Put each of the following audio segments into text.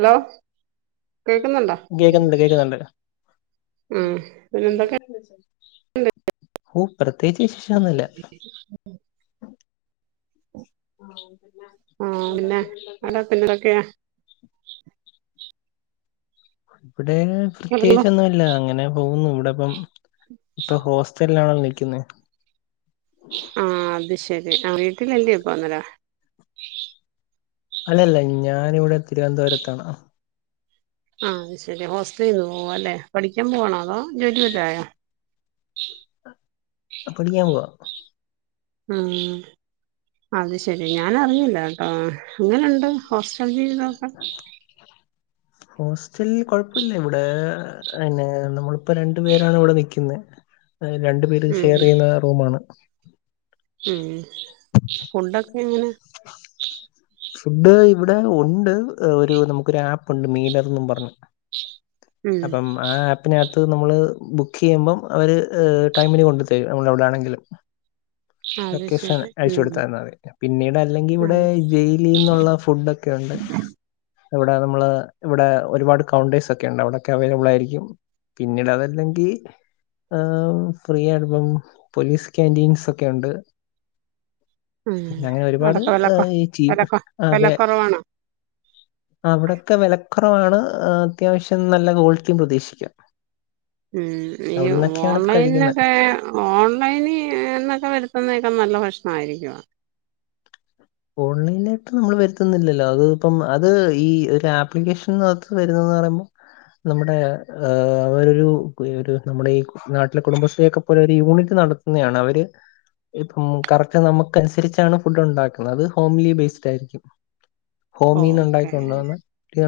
Hello കേൾക്കുന്നുണ്ടോ കേക്കുന്നുണ്ട് കേക്കുന്നുണ്ട് ആഹ് പിന്നെ എന്തൊക്കെണ്ട് [unintelligible] ഓഹ് പ്രത്യേകിച്ച് വിശേഷം ഒന്നുല്ല ആഹ് ആഹ് അവിടെ പിന്നെ [unintelligible] പിന്നെതൊക്കെയാ ഇവിടെ പ്രത്യേകിച്ചൊന്നും ഇല്ല അങ്ങനെ പോകുന്നു ഇവിടെ ഇപ്പം ഇപ്പൊ ഹോസ്റ്റൽ [unintelligible] നിൽക്കുന്നെ ആഹ് അത് ശെരി ആഹ് വീട്ടിലെല്ല പോന്നല്ലോ അല്ലല്ല ഞാനിവിടെ തിരുവനന്തപുരത്താണ് ആഹ് ശരി ഹോസ്റ്റലിൽ നിന്ന് പോവ അല്ലേ പഠിക്കാൻ പോവാണോ അതോ ജോലി വല്ലായോ ആഹ് പ്പഠിക്കാൻ പോവാ ഉം അത് ശെരി ഞാനറിഞ്ഞില്ലേ കേട്ടോ എങ്ങനെുണ്ട് ഹോസ്റ്റൽ ജീവിതൊക്കെ ഹോസ്റ്റൽ കൊഴപ്പില്ല ഇവിടെ പിന്നെ നമ്മളിപ്പോ രണ്ടു പേരാണ് ഇവിടെ നിൽക്കുന്നത് രണ്ടു പേര് ഉം ഷെയർ യ്യുന്ന റൂമാണ് ഉംമ് ഫുഡൊക്കെ എങ്ങനെ ഫുഡ് ഇവിടെ ഉണ്ട് ഒരു നമുക്കൊരു ഒരു ആപ്പുണ്ട് മീലർന്നു പറഞ് ഉം അപ്പം ആഹ് ആ ആപ്പിനകത്ത് നമ്മള് ബുക്ക് ചെയ്യുമ്പം അവര് ടൈമിന് കൊണ്ടു തരും നമ്മൾ എവിടെ ആണെങ്കിലും അത് ലൊക്കേഷൻ ശരി അയച്ചു ഉം കൊടുത്ത ന്ന അത് പിന്നീട് അല്ലെങ്കി ഉം ഇവിടെ ജയിലിന്നുള്ള ഫുഡോക്കെ ഉണ്ട് ഇവിടെ നമ്മള് ഇവിടെ ഒരുപാട് കൌണ്ടേഴ്സ് ഒക്കെ ഉണ്ട് അവിടെക്കെ അവൈലബിൾ ആയിരിക്കും പിന്നീട് അതല്ലെങ്കിൽ ആഹ് ഫ്രീ ആയിട്ട് പോലീസ് ക്യാന്റീൻസ് ഒക്കെ ക്കെണ്ട് ഉം അങ്ങനെ ഒരുപാട് അവിടൊക്കെ വില കൊ ഈ ചീ വില കൊ വില വേ കുറവാണോ അവിടെയൊക്കെ വെലക്കുറവാണ് അത്യാവശ്യം നല്ല ക്വാളിറ്റിയും പ്രതീക്ഷിക്കാം ഉം മ് ഈ അവിടെ നിന്നൊക്കെയാണ് ഇപ്പൊ കഴിക്കുന്നത് ഓൺലൈനൊക്കെ ഓൺലൈനി എന്നൊക്കെ വരുത്തുന്നേക്കെ നല്ല ഭക്ഷ്ണംമായിരിക്കുവോ ഓൺലൈനായിട്ട് നമ്മൾ വരുത്തുന്നില്ലല്ലോ അത് ഇപ്പം അത് ഈ ഒരു ആപ്ലിക്കേഷൻകത്ത് വരുന്നന്ന് പറയുമ്പോ നമ്മുടെ അവരൊരു ഒരു നമ്മുടെ ഈ നാട്ടിലെ കുടുംബശ്രീയൊക്കെ പോലെ ഒരു യൂണിറ്റ് നടത്തുന്നതാണ് അവര് ഇപ്പം കറക്റ്റ് നമുക്ക് അനുസരിച്ചാണ് ഫുഡ് ണ്ടാക്കു അത് ഹോംലി ബേസ്ഡ് ആയിരിക്കും ഹോമിന്ന് ഉണ്ടാക്കി ഓക്കെ കൊണ്ടുപന്ന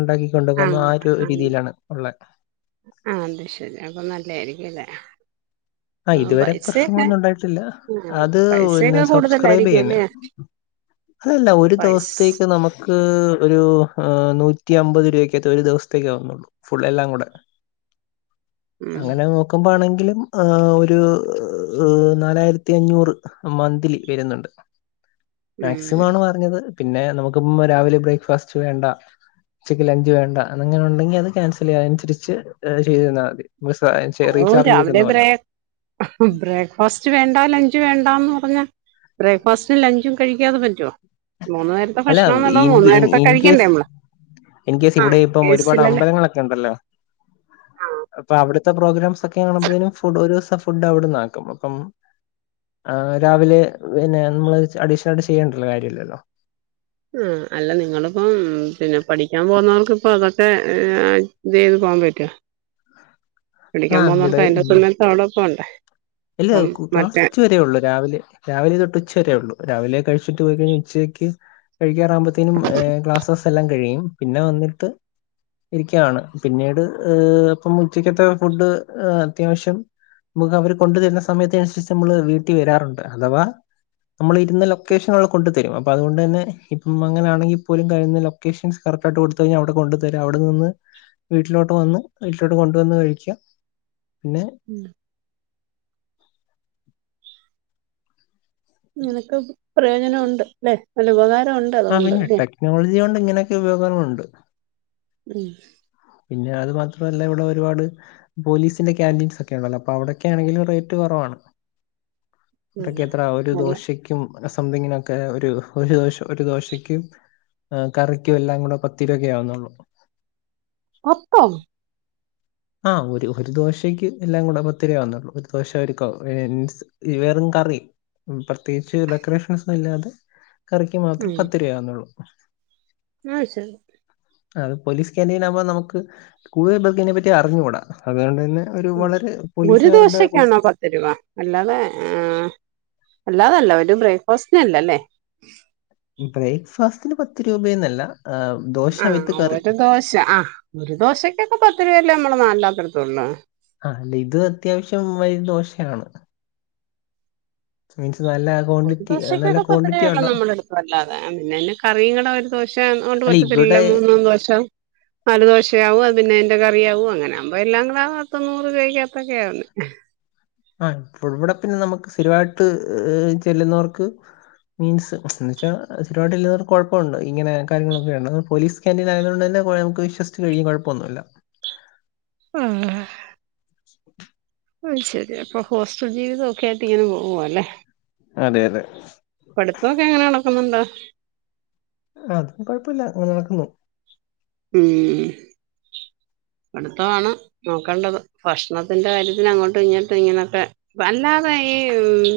ഉണ്ടാക്കി കൊണ്ടു പോന്ന ആ ഒരു രീതിയിലാണ് ഉള്ള ആഹ് അത് ശരി അപ്പൊ നല്ലായിരിക്കുംല്ലേ ആഹ് ഇതുവരെ പ്രശ്നങ്ങളൊന്നും ഉണ്ടായിട്ടില്ല ആ അത് പിന്നെ പൈസയൊക്കെ സബ്സ്ക്രൈബ് കൂടുതലായിരിക്കും യ്യന്ന അല്ലേ അല്ലല്ല ഒരു പൈസ ദിവസത്തേക്ക് നമു മുക്ക് ഒരു നൂറ്റി അമ്പത് രൂപക്കകത്ത ഒരു ദിവസത്തേക്ക ആകുന്നുള്ളൂ ഫുൾെല്ലാം കൂടെ ഉം അങ്ങനെ നോക്കുമ്പോ ആണെങ്കിലും ആഹ് ഒരുനാലായിരത്തിഅഞ്ഞൂറ് മന്തിലിവരുന്നുണ്ട് ഉം മാക്സിമാണ്പറഞ്ഞത്പിന്നെ നമുക്കുംരാവിലെബ്രേക്ക്ഫാസ്റ്റ് വേണ്ട ച്ചക്ക്ലഞ്ച് വേണ്ട അങ്ങനെണ്ടെങ്കിഅത് ക്യാൻസെലയ്യാഅയിന് തിരിച്ച്ചെയ്തെന്നാമതി ഓ രാവിലെ സെചെറീചാർജ്ചെയ്തന്നപോലെ ബ്രേ ബ്രേക്ക്ഫാസ്റ്റ് വേണ്ടലഞ്ച് വേണ്ടാന്ന്പറഞ്ഞ ബ്രേക്ക്ഫാസ്റ്റുംലഞ്ചുംകഴിക്കാതെ പറ്റൊമൂന്നുനേരത്തെ അല്ല ഭക്ഷണന്നല്ലോമൂന്നനേരത്തെ കഴിക്കണ്ടേമ്മള് എനിക്കേസി ഇവിടെഇപ്പംഒരുപാട് അമ്പലങ്ങളൊക്കെണ്ടല്ലോ ആ അപ്പൊഅവിടുത്തെപ്രോഗ്രാംസ് ഒക്കെകാണുമ്പോഴേനും ഫു ഒരുസം ഫുഡ്അവിടന്നാക്കുംഅപ്പം ആഹ് രാവിലെ പിന്നെ നമ്മള് അഡീഷനായിട്ട് ചെയ്യേണ്ടല്ലോ കാര്യല്ലല്ലോ ആഹ് അല്ല നിങ്ങളിപ്പം പിന്നെ പഠിക്കാൻ പോന്നോർക്കിപ്പം അതൊക്കെ ഏഹ് ഇത ന്ന് പോവാൻ പറ്റോ വിളിക്കാൻ ആഹ് പോന്നോർക്ക് ഇവിടെ അതിന്റെ ഉം സമയത്തവിടെ പോണ്ടേ അപ്പം മറ്റേ ത്തെരെ ഒള്ളൂ രാവിലെ രാവിലെ തൊട്ട് ഉച്ചവരേയെ ഒള്ളൂ രാവിലെ കഴിച്ചിട്ട് പോയി കഴിഞ്ഞാ ഉച്ചയ്ക്ക് കഴിക്കാറാകുമ്പത്തേനും ക്ലാസസെല്ലാം കഴിയും പിന്നെ വന്നിട്ട് ഇരിക്കയാണ് പിന്നീട് ഏഹ് ഇപ്പം ഉച്ചക്കത്തെ ഫുഡ് അത്യാവശ്യം നമുക്കവര് കൊണ്ടുതരുന്ന സമയത്തനുസരിച്ച് നമ്മള് വീട്ടി വരാറുണ്ട് അഥവാ നമ്മൾ ഇരുന്നലൊക്കേഷനുകൾ കൊണ്ടുതരും അപ്പൊ അതുകൊണ്ടെന്നെ ഇപ്പം അങ്ങനാണെങ്കിപോലും കഴിയുന്ന ലൊക്ക് ലൊക്കേഷൻസ് കറക്റ്റായിട്ട് കൊടുത്ത് കഴിഞ്ഞാ അവിടെ കൊണ്ടുതരും അവിടെനിന്ന് വീട്ടിലോട്ട് വന്ന് വീട്ടിലോട്ട് കൊണ്ടുവന്ന് കഴിക്കാ പിന്നെ ഉം നിനക്കും പ്രയോജനം ഒണ്ട്ല്ലെ നല്ല ഉപകാര ആഹ് പിന്നെ ടെക്നോളജികൊണ്ട് ഇങ്ങനെയൊക്കെ ഉപയോഗങ്ങളുണ്ട്. ഉം പിന്നെ അത് മാത്രല്ല ഇവിടെ ഒരുപാട് പോലീസിന്റെ കാന്റീൻസൊക്കെണ്ടല്ലോ അപ്പോ അവിടൊക്കെയാണെങ്കിലും റേറ്റ് കൊറവാണ്. ഉം ട്ടെക്കെത്രാ നല്ല ഒരുദോശക്ക് ക്കും സംതിങ്ങിനൊക്കെ ഒരു ഒരു ദോശ ഒരു ദോശക്കും ഏഹ് കറിക്കും എല്ലാം കൂടെ പത്തി രൂപക്കെയാവുന്നൊള്ളൂ പത്തോ? ആഹ് ഒരു ഒരുദോശക്ക് എല്ലാം കൂടെ പത്ത് രൂപയാവന്നോള്ളൂ ഒരു ദോശ ഒരു ക മീൻസ് ഈ വെറും കറി പ്രത്യേകിച്ച് ഡെക്കറേഷൻസൊന്നുല്ലാതെ കറിക്ക് മാത്രം ഉം പത്ത് രൂപയെ ആവുന്നോള്ളൂ ആഹ് ഷെൽ അത് പോലീസ്കാന്റീനകുമ്പോ നമുക്ക് കൂടുതൽ പേർക്കതിനെപറ്റി അറിഞ്ഞൂടാ അതുകൊണ്ടെന്നെ ഒരു വളരെ പോലീസുകാരുടെ പോലീസ് തരുവാ അല്ലാതെ ആഹ് അല്ലാതല്ലാ ഒരു ബ്രേക്ക് ഫാസ്റ്റിനല്ലല്ലേ ബ്രേക്ക് ഫാസ്റ്റിന് പത്ത് രൂപയെന്നെല്ലാ ഏഹ് ആഹ് ഒര് ദോശ ആഹ് ഒരു ദോശക്കൊക്കെ പത്ത് രൂപയല്ലേ നമ്മളെ നാട്ടി [unintelligible] ആഹ് അല്ല ഇത് അത്യാവശ്യം വയി ദോശയാണ് മീൻസ് നല്ല ഒരു ക്വാണ്ടിറ്റി നല്ല ദോശക്കൊക്കെ ക്വാണ്ടിറ്റി പത്തുരൂപയെ ഒള്ളൂ ഉണ്ടോ നമ്മടെ അടുത്തും അല്ലാതെ പിന്നെ അയിന് കറീകള് ഒരുദോശെ കൊണ്ട് അല്ല ത്തില്ല ഇവിടെ മൂന്നും ദോശ നാലുദോശയാവും അത് പിന്നെ അയ്ന്റെ കറിയാവും അങ്ങനാവുമ്പോ എല്ലാം കൂടെ പത്ത് നൂറ് [unintelligible] ആഹ് ഇവിടെ പിന്നെ നമ്മക്ക് സ്ഥിരവായിട്ട് ചെല്ലുന്നവർക്ക് മീൻസ് എന്ന് വെച്ചാ സ്ഥിരവായിട്ട് കൊഴപ്പൊണ്ട് ഇങ്ങനെ കാര്യങ്ങളൊക്കെയൊണ്ട് പോലീസ് ക്യാന്റീനായത്കൊണ്ട് തന്നെ കൊഴ് നമ്മക്ക് വിശ്വസിച്ച് കഴിക്കാം കൊഴപ്പൊന്നുല്ലാ ഉം ഉം ഉം അയ് ശെരി അപ്പൊ ഹോസ്റ്റൽ ജീവിതോക്കെ ആയിട്ട് ഇങ്ങനെ പോവുവാ അല്ലേ അതെ അതെ പഠിത്തം ഒക്കെ എങ്ങനെ നടക്കുന്നുണ്ട് അത് ഒന്നും കൊഴപ്പയില്ല ഇങ്ങനെ നടക്കുന്നു ഉം പഠിത്തവാണ് നോക്കേണ്ടത് ഭക്ഷണത്തിന്റെ കാര്യത്തിന് അങ്ങോട്ടും ഇങ്ങോട്ടും ഇങ്ങനൊക്കെ അല്ലാതെ ഈ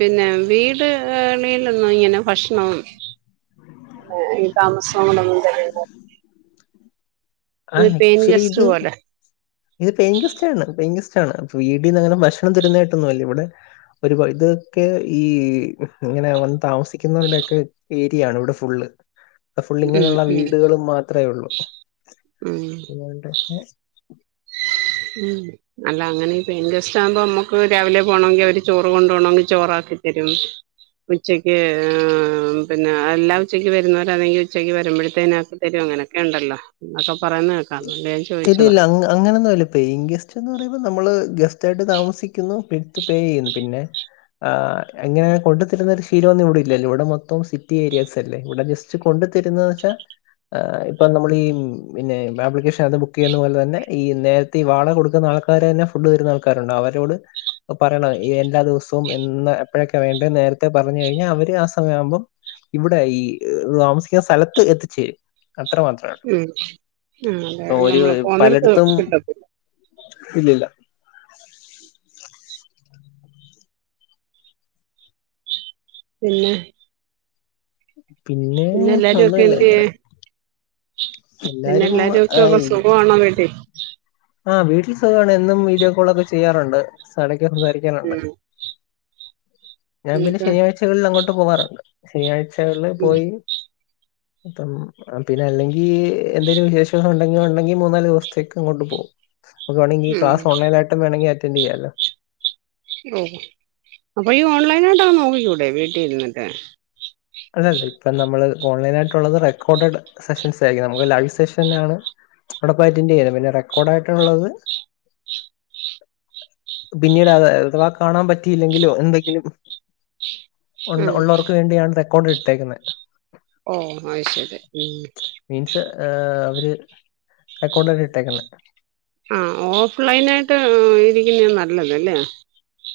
പിന്നെ വീട് [unintelligible] ഇങ്ങനെ ഭക്ഷണം താമസവും കൂടെ ആ ഇത് പെയിൻ ആക്ച്വലി ഗസ്റ്റ് ഇത് പോലെ ഇത് പെയിൻ ഗസ്റ്റാണ് പെയിൻ ഗസ്റ്റാണ് ഇപ്പ വീട്ടിന്നങ്ങനെ ഭക്ഷണം തരുന്നായിട്ടൊന്നും അല്ല ഇവിടെ ഒരു ഇതൊക്കെ ഈ ഇങ്ങനെ വന്ന് താമസിക്കുന്നവരുടെക്കെ ഏരിയാണ് ഇവിടെ ഫുള്ള് ഫുള്ള് ഉം ഇങ്ങനൊള്ള ഉം വീടുകളും മാത്രേ ഒള്ളൂ ഉം അതൊണ്ട് ഏഹ് ഉം അല്ല അങ്ങനെ ഈ പെയിൻ ഗസ്റ്റാകുമ്പോ നമ്മക്ക് രാവിലെ പോണോങ്കി അവര് ചോറ് കൊണ്ട് പോണോങ്കി ചോറാക്കിത്തരും ഉച്ചയ്ക്ക് ആഹ് പിന്നെ എല്ലാ ഉച്ചക്ക് വരുന്നവരാണെങ്കിൽ ഉച്ചക്ക് വരുമ്പോഴത്തേനാക്കും തരും അങ്ങനെയൊക്കെ ഒണ്ടല്ലാ എന്നൊക്കെ പറയുന്ന കേക്കാ ഇല്ലില്ല അങ്ങനൊന്നും ഇല്ല പെയിൻ ഗസ്റ്റ് എന്ന് പറയുമ്പോ നമ്മള് ഗസ് റ്റായിട്ട് താമസിക്കുന്നു [unintelligible] പേ ചെയ്യുന്നു പിന്നെ ആഹ് അങ്ങന കൊണ്ടു തരുന്നൊരു ശീലം ഒന്നും ഇവിടില്ലല്ലോ ഇവിടെ മൊത്തം സിറ്റി ഏരിയാസ് അല്ലേ ഇവിടെ ജസ് റ്റ് കൊണ്ടു തരുന്നന്ന് വെച്ചാ ആഹ് ഇപ്പം നമ്മളീ ഉം പിന്നെ ആപ്ലിക്കേഷൻ അത് ബുക്ക് ചെയ്യുന്ന പോലെ തന്നെ ഈ നേരത്തെ വാടക കൊടുക്കുന്ന ആൾക്കാരെന്നെ ഫുഡ് തരുന്ന ആൾക്കാരുണ്ട് അവരോട് പറയണം എല്ലാ ദിവസവും എന്ന് എപ്പോഴൊക്കെ വേണ്ട എന്ന് നേരത്തെ പറഞ്ഞു കഴിഞ്ഞാ അവര് ആ സമയം ആവുമ്പം ഇവിടെ ഈ താമസിക്കുന്ന സ്ഥലത്ത് എത്തിച്ച് തരും അത്ര മാത്രൊള്ളു ഉം ഉം അതെ നമ്മള് ഇപ്പോ പോന്നിടത്ത് പലയിടത്തും കിട്ടത്തില്ല ഇല്ലില്ല പിന്നെ പിന്നെ എല്ലാരുവൊക്കെ ഒന്നുമില്ല എന്തിയേ ഇങ്ങനെ പിന്നെ എല്ലാരും ഒക്കെ ഈ സുഖവാണോ വീട്ടി ആഹ് വീട്ടിൽ സുഖവാണ് എന്നും വീഡിയോ കോളൊക്കെ ചെയ്യാറൊണ്ട് [unintelligible] സംസാരിക്കാറുണ്ട് ഉം ഞാൻ പിന്നെ ഇനിയിപ്പോ ശനിയാഴ്ചകളിൽ അങ്ങോട്ട് പോകാറുണ്ട് ശനിയാഴ്ചകളില് ഉം പോയി മൊത്തം ആഹ് പിന്നല്ലങ്കി എന്തേലും വിശേഷ ദിവസം ഒണ്ടെങ്കി ഒണ്ടെങ്കി മൂന്നാല് ദിവസത്തേക്ക് അങ്ങോട്ട് പോകും നമുക്ക് വേണങ്കി ഉം ക്ലാസ് ഓൺലൈനായിട്ടു വേണോങ്കി അറ്റൻ്റ് ചെയ്യാലോ ഓഹ് അപ്പൊ ഈ ഓൺലൈനായിട്ടങ്ങ് നോക്കിക്കൂടെ വീട്ടിഇരുന്നിട്ട് അല്ലല്ല ഇപ്പം നമ്മള് ഓൺലൈനായിട്ടൊള്ളത് റെക്കോർഡഡ് സെഷൻസ് ആയിരിക്കും നമുക്ക് ലൈവ് സെഷനിലാണ് അവടെ പോയി അറ്റൻ്റ് ചെയ്യാലോ പിന്നെ റെക്കോർഡ് ആയിട്ടൊള്ളത് പിന്നീട് അത അഥവാ കാണാൻ പറ്റിയില്ലെങ്കിലോ എന്തെങ്കിലും ഒണ്ട് ഉം ഒള്ളോർക്കു വേണ്ടിയാണ് റെക്കോർഡ് എടുത്തേക്കുന്നെ ഓഹ് അത് ശരി ഉം മീൻസ് ഏഹ് അവര് റെക്കോഡായിട്ടിട്ടേക്കുന്നെ ആഹ് ഓഫ് ലൈനായിട്ട് ഉം ഇരിക്കുന്നയാ നല്ലത് ഇല്ലേ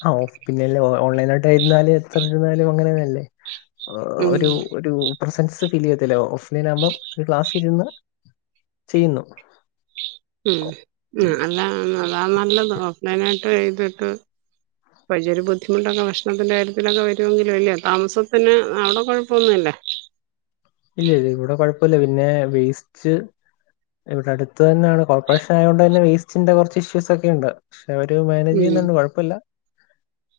ആഹ് ഓഫ് പിന്ന അല്ലേ ഓൺലൈനായിട്ടേ ഇരുന്നാല് എത്രരൂപയാലും അങ്ങനെ തന്നല്ലേ ആഹ് ഉം ഒരു ഒരു പ്രസൻസ് ഫീൽ ചെയ്യത്തില്ല ഓഫ് ലൈൻ ആകുമ്പം ഒരു ക്ലാസ്സി ഇരുന്ന് ചെയ്യുന്നു ഉം ഉം അല്ല അതാ നല്ലത് ഓഫ് ലൈനായിട്ട് ചെയ്തിട്ട് വലിയ ഒരു ബുദ്ധിമുട്ടൊക്കെ ഭക്ഷണത്തിന്റെ കാര്യത്തിലൊക്കെ വരുവെങ്കിലും അല്ലേ താമസത്തിന് അവിടെ കൊഴപ്പവൊന്നുവില്ലേ ഇല്ല ഇല്ല ഇവടെ കുഴപ്പവില്ല പിന്നെ വേസ്റ്റ് ഇവിടെ അടുത്ത് തന്നാണ് കോർപ്പറേഷൻ ആയകൊണ്ട് തന്നെ വേസ്റ്റിന്റെ കൊറച്ച് ഇഷ്യൂസ് ഒക്കെ ഉണ്ട് പക്ഷെ അവര് മാനേജ് ഉം ചെയ്യുന്നൊണ്ട് കൊഴപ്പവില്ല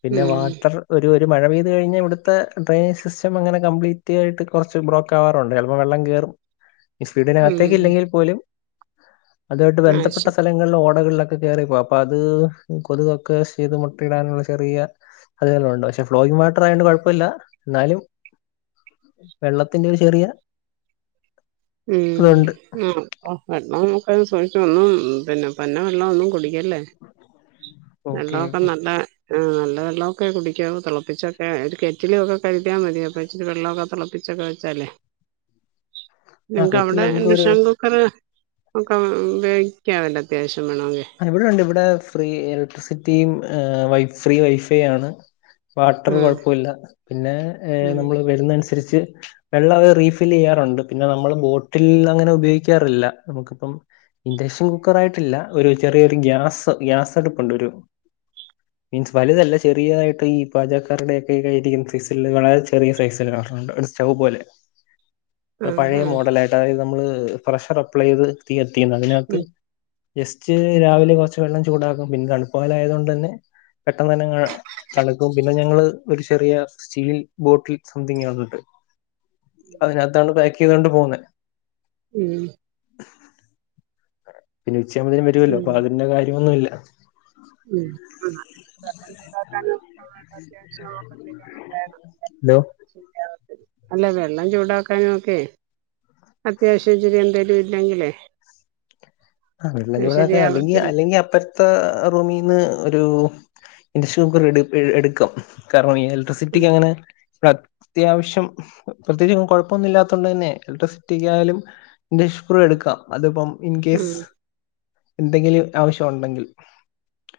പിന്നെ ഉം വാട്ടർ ഒരു ഒരു മഴ പെയ്ത് കഴിഞ്ഞാ ഇവിടുത്തെ ഡ്രയനിംഗ് സിസ്റ്റം അങ്ങനെ കംപ്ലീറ്റ് ആയിട്ട് കൊറച്ച് ബ്ലോ ക്കാവാറൊണ്ട് ചെലപ്പം വെള്ളം കേറും ഈ ഉം സ്പീഡിനകത്തേക്ക് ഇല്ലെങ്കിൽ പോലും അതുമായിട്ട് ആഹ് ബന്ധപ്പെട്ട ശരി സ്ഥല ങ്ങള ഓടകളിലൊക്കെ കയറിപ്പോ അപ്പത് കൊതുകൊക്കെ ചെയ്ത് മുട്ടയിടാനുള്ള ചെറിയ അതിനെല്ലാണ്ട് പക്ഷെ ഫ്ലോയിങ് വാട്ടർ ആയോണ്ട് കൊഴപ്പല്ല എന്നാലും വെള്ള ത്തിന്റെ ഒരു ചെറിയ ഉ ഇതുണ്ട് ആ വെള്ളം [unintelligible] വെള്ളം ഒന്നും കൂടി ല്ലേ ഓക്കെ വെള്ളോക്കെ ഓക്കെ നല്ല ആ നല്ല വെള്ളോക്കെ കുടിക്കാവൂ തിളപ്പിച്ചൊക്കെ ഒരു കെറ്റിൽ ഒക്കെ കരുതിയാമതി അപ്പ ഇച്ചിരി വെള്ളമക്കെ തിള പിച്ച് ഒക്കെ വെച്ചാലേ ആ നിങ്ങക്ക് കെറ്റിൽ അവടെ നമുക്ക് ഒരു ഇൻഡക്ഷൻ കുക്കറ് ഒക്കെ ഉപയോഗിക്കാവല്ലോ അത്യാവശ്യം വേണമെങ്കി ഇവടെ ഉണ്ട് ഇവടെ ഫ്രീ ഇലക്ട്രിസിറ്റിയും ഫ്രീ വൈഫൈ ആണ്. വാട്ടർ ഉം കൊഴപ്പല്ല പിന്നെ ഏ ഉം നമ്മള് വരുന്ന അനുസരിച്ച് വെള്ള അത് റീഫില്ല് ചെയ്യാറുണ്ട് പിന്നെ നമ്മള് ബോട്ടിൽ അങ്ങനെ ഉപയോഗിക്കാറില്ല നമുക്കിപ്പം ഇൻഡക്ഷൻ കുക്കർ ആയിട്ടില്ല ഒരു ചെറിയൊരു ഗ്യാസ് ഗ്യാസടുപ്പുണ്ട് ഒരു മീൻസ് വലുതല്ല ചെറിയതായിട്ട് ഈ പാചക്കാരുടെയൊക്കെ കയ്യിലിരിക്കുന്ന സൈസില് വളരെ ചെറിയ സൈസ്ണ്ട് സ്റ്റൗ പോലെ ആഹ് പഴയ ആഹ് മോഡല ആയിട്ട അതായത് നമ്മള് ഫ്രഷർ അപ്ലൈ ചെയ്ത് തീ കത്തിക്കുന്ന അതിനകത്ത് ഉം ജസ്റ്റ് രാവിലെ കുറച്ച് വെള്ളം ചൂടാക്കും പിന്നെ തണുപ്പു കാല ആയതോണ്ടെന്നെ പെട്ടെന്നെന്നെങ്ങ് തണുക്കും പിന്നെ ഞങ്ങള് ഒരു ചെറിയ സ്റ്റീൽ ബോട്ടിൽ സംതിങ് അതുണ്ട് അതിനകത്താണ് പാക്കയ്തോണ്ട് പോവുന്നെ ഉം ഉച്ച ആകുമ്പോത്തിന് വരുമല്ലോ ഉം അപ്പതിന്റെ കാര്യ ഒന്നുമില്ല. ഉം ആ [inaudible] വേണം ഹലോ അല്ല വെള്ളം ചൂടാക്കാനൊക്കെ അത്യാവശ്യം ഇച്ചിരി എന്തെലും ഇല്ലെങ്കിലേ ആ വെള്ളം അത് ചൂടാക്കാൻ അല്ലെങ്കി ശരിയാവത്തില്ല അല്ലെങ്കി അപ്പ ത്ത റൂമിന്ന് ഒരു ഇൻഡക്ഷൻ കുക്കർ എടു എടുക്കും. കാരണം ഈ എലക്ട്രി ഉം സിറ്റിക്ക് അങ്ങനെ അത്യാവശ്യം പ്രത്യേച്ച് കുഴപ്പമൊന്നുല്ലാതോണ്ട് തന്നെ ഇലക്ട്രിസിറ്റിക്കായാലും ഇന്റക്ഷൻ കുക്കർ എടുക്കാം അതിപ്പം ഇൻ കേസ് ഉം എന്തെങ്കിലും ആവശ്യം ഒണ്ടെങ്കിൽ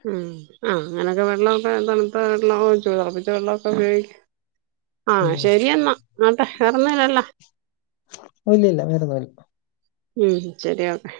ഉം ആ അങ്ങനെക്കെ വെള്ളോക്കെ തണുത്ത വെള്ളം ഒഴിച്ച തളപ്പിച്ച വെള്ളോക്കെ ഉപയോഗിക് ഉം ആഹ് ശരിയെന്നാ ന്നട്ടെ വെറെ ഒന്നും ഇല്ലല്ലോ ഇല്ല ഇല്ല വറൊന്നുല്ല. ഉം ശരി ഓക്കെ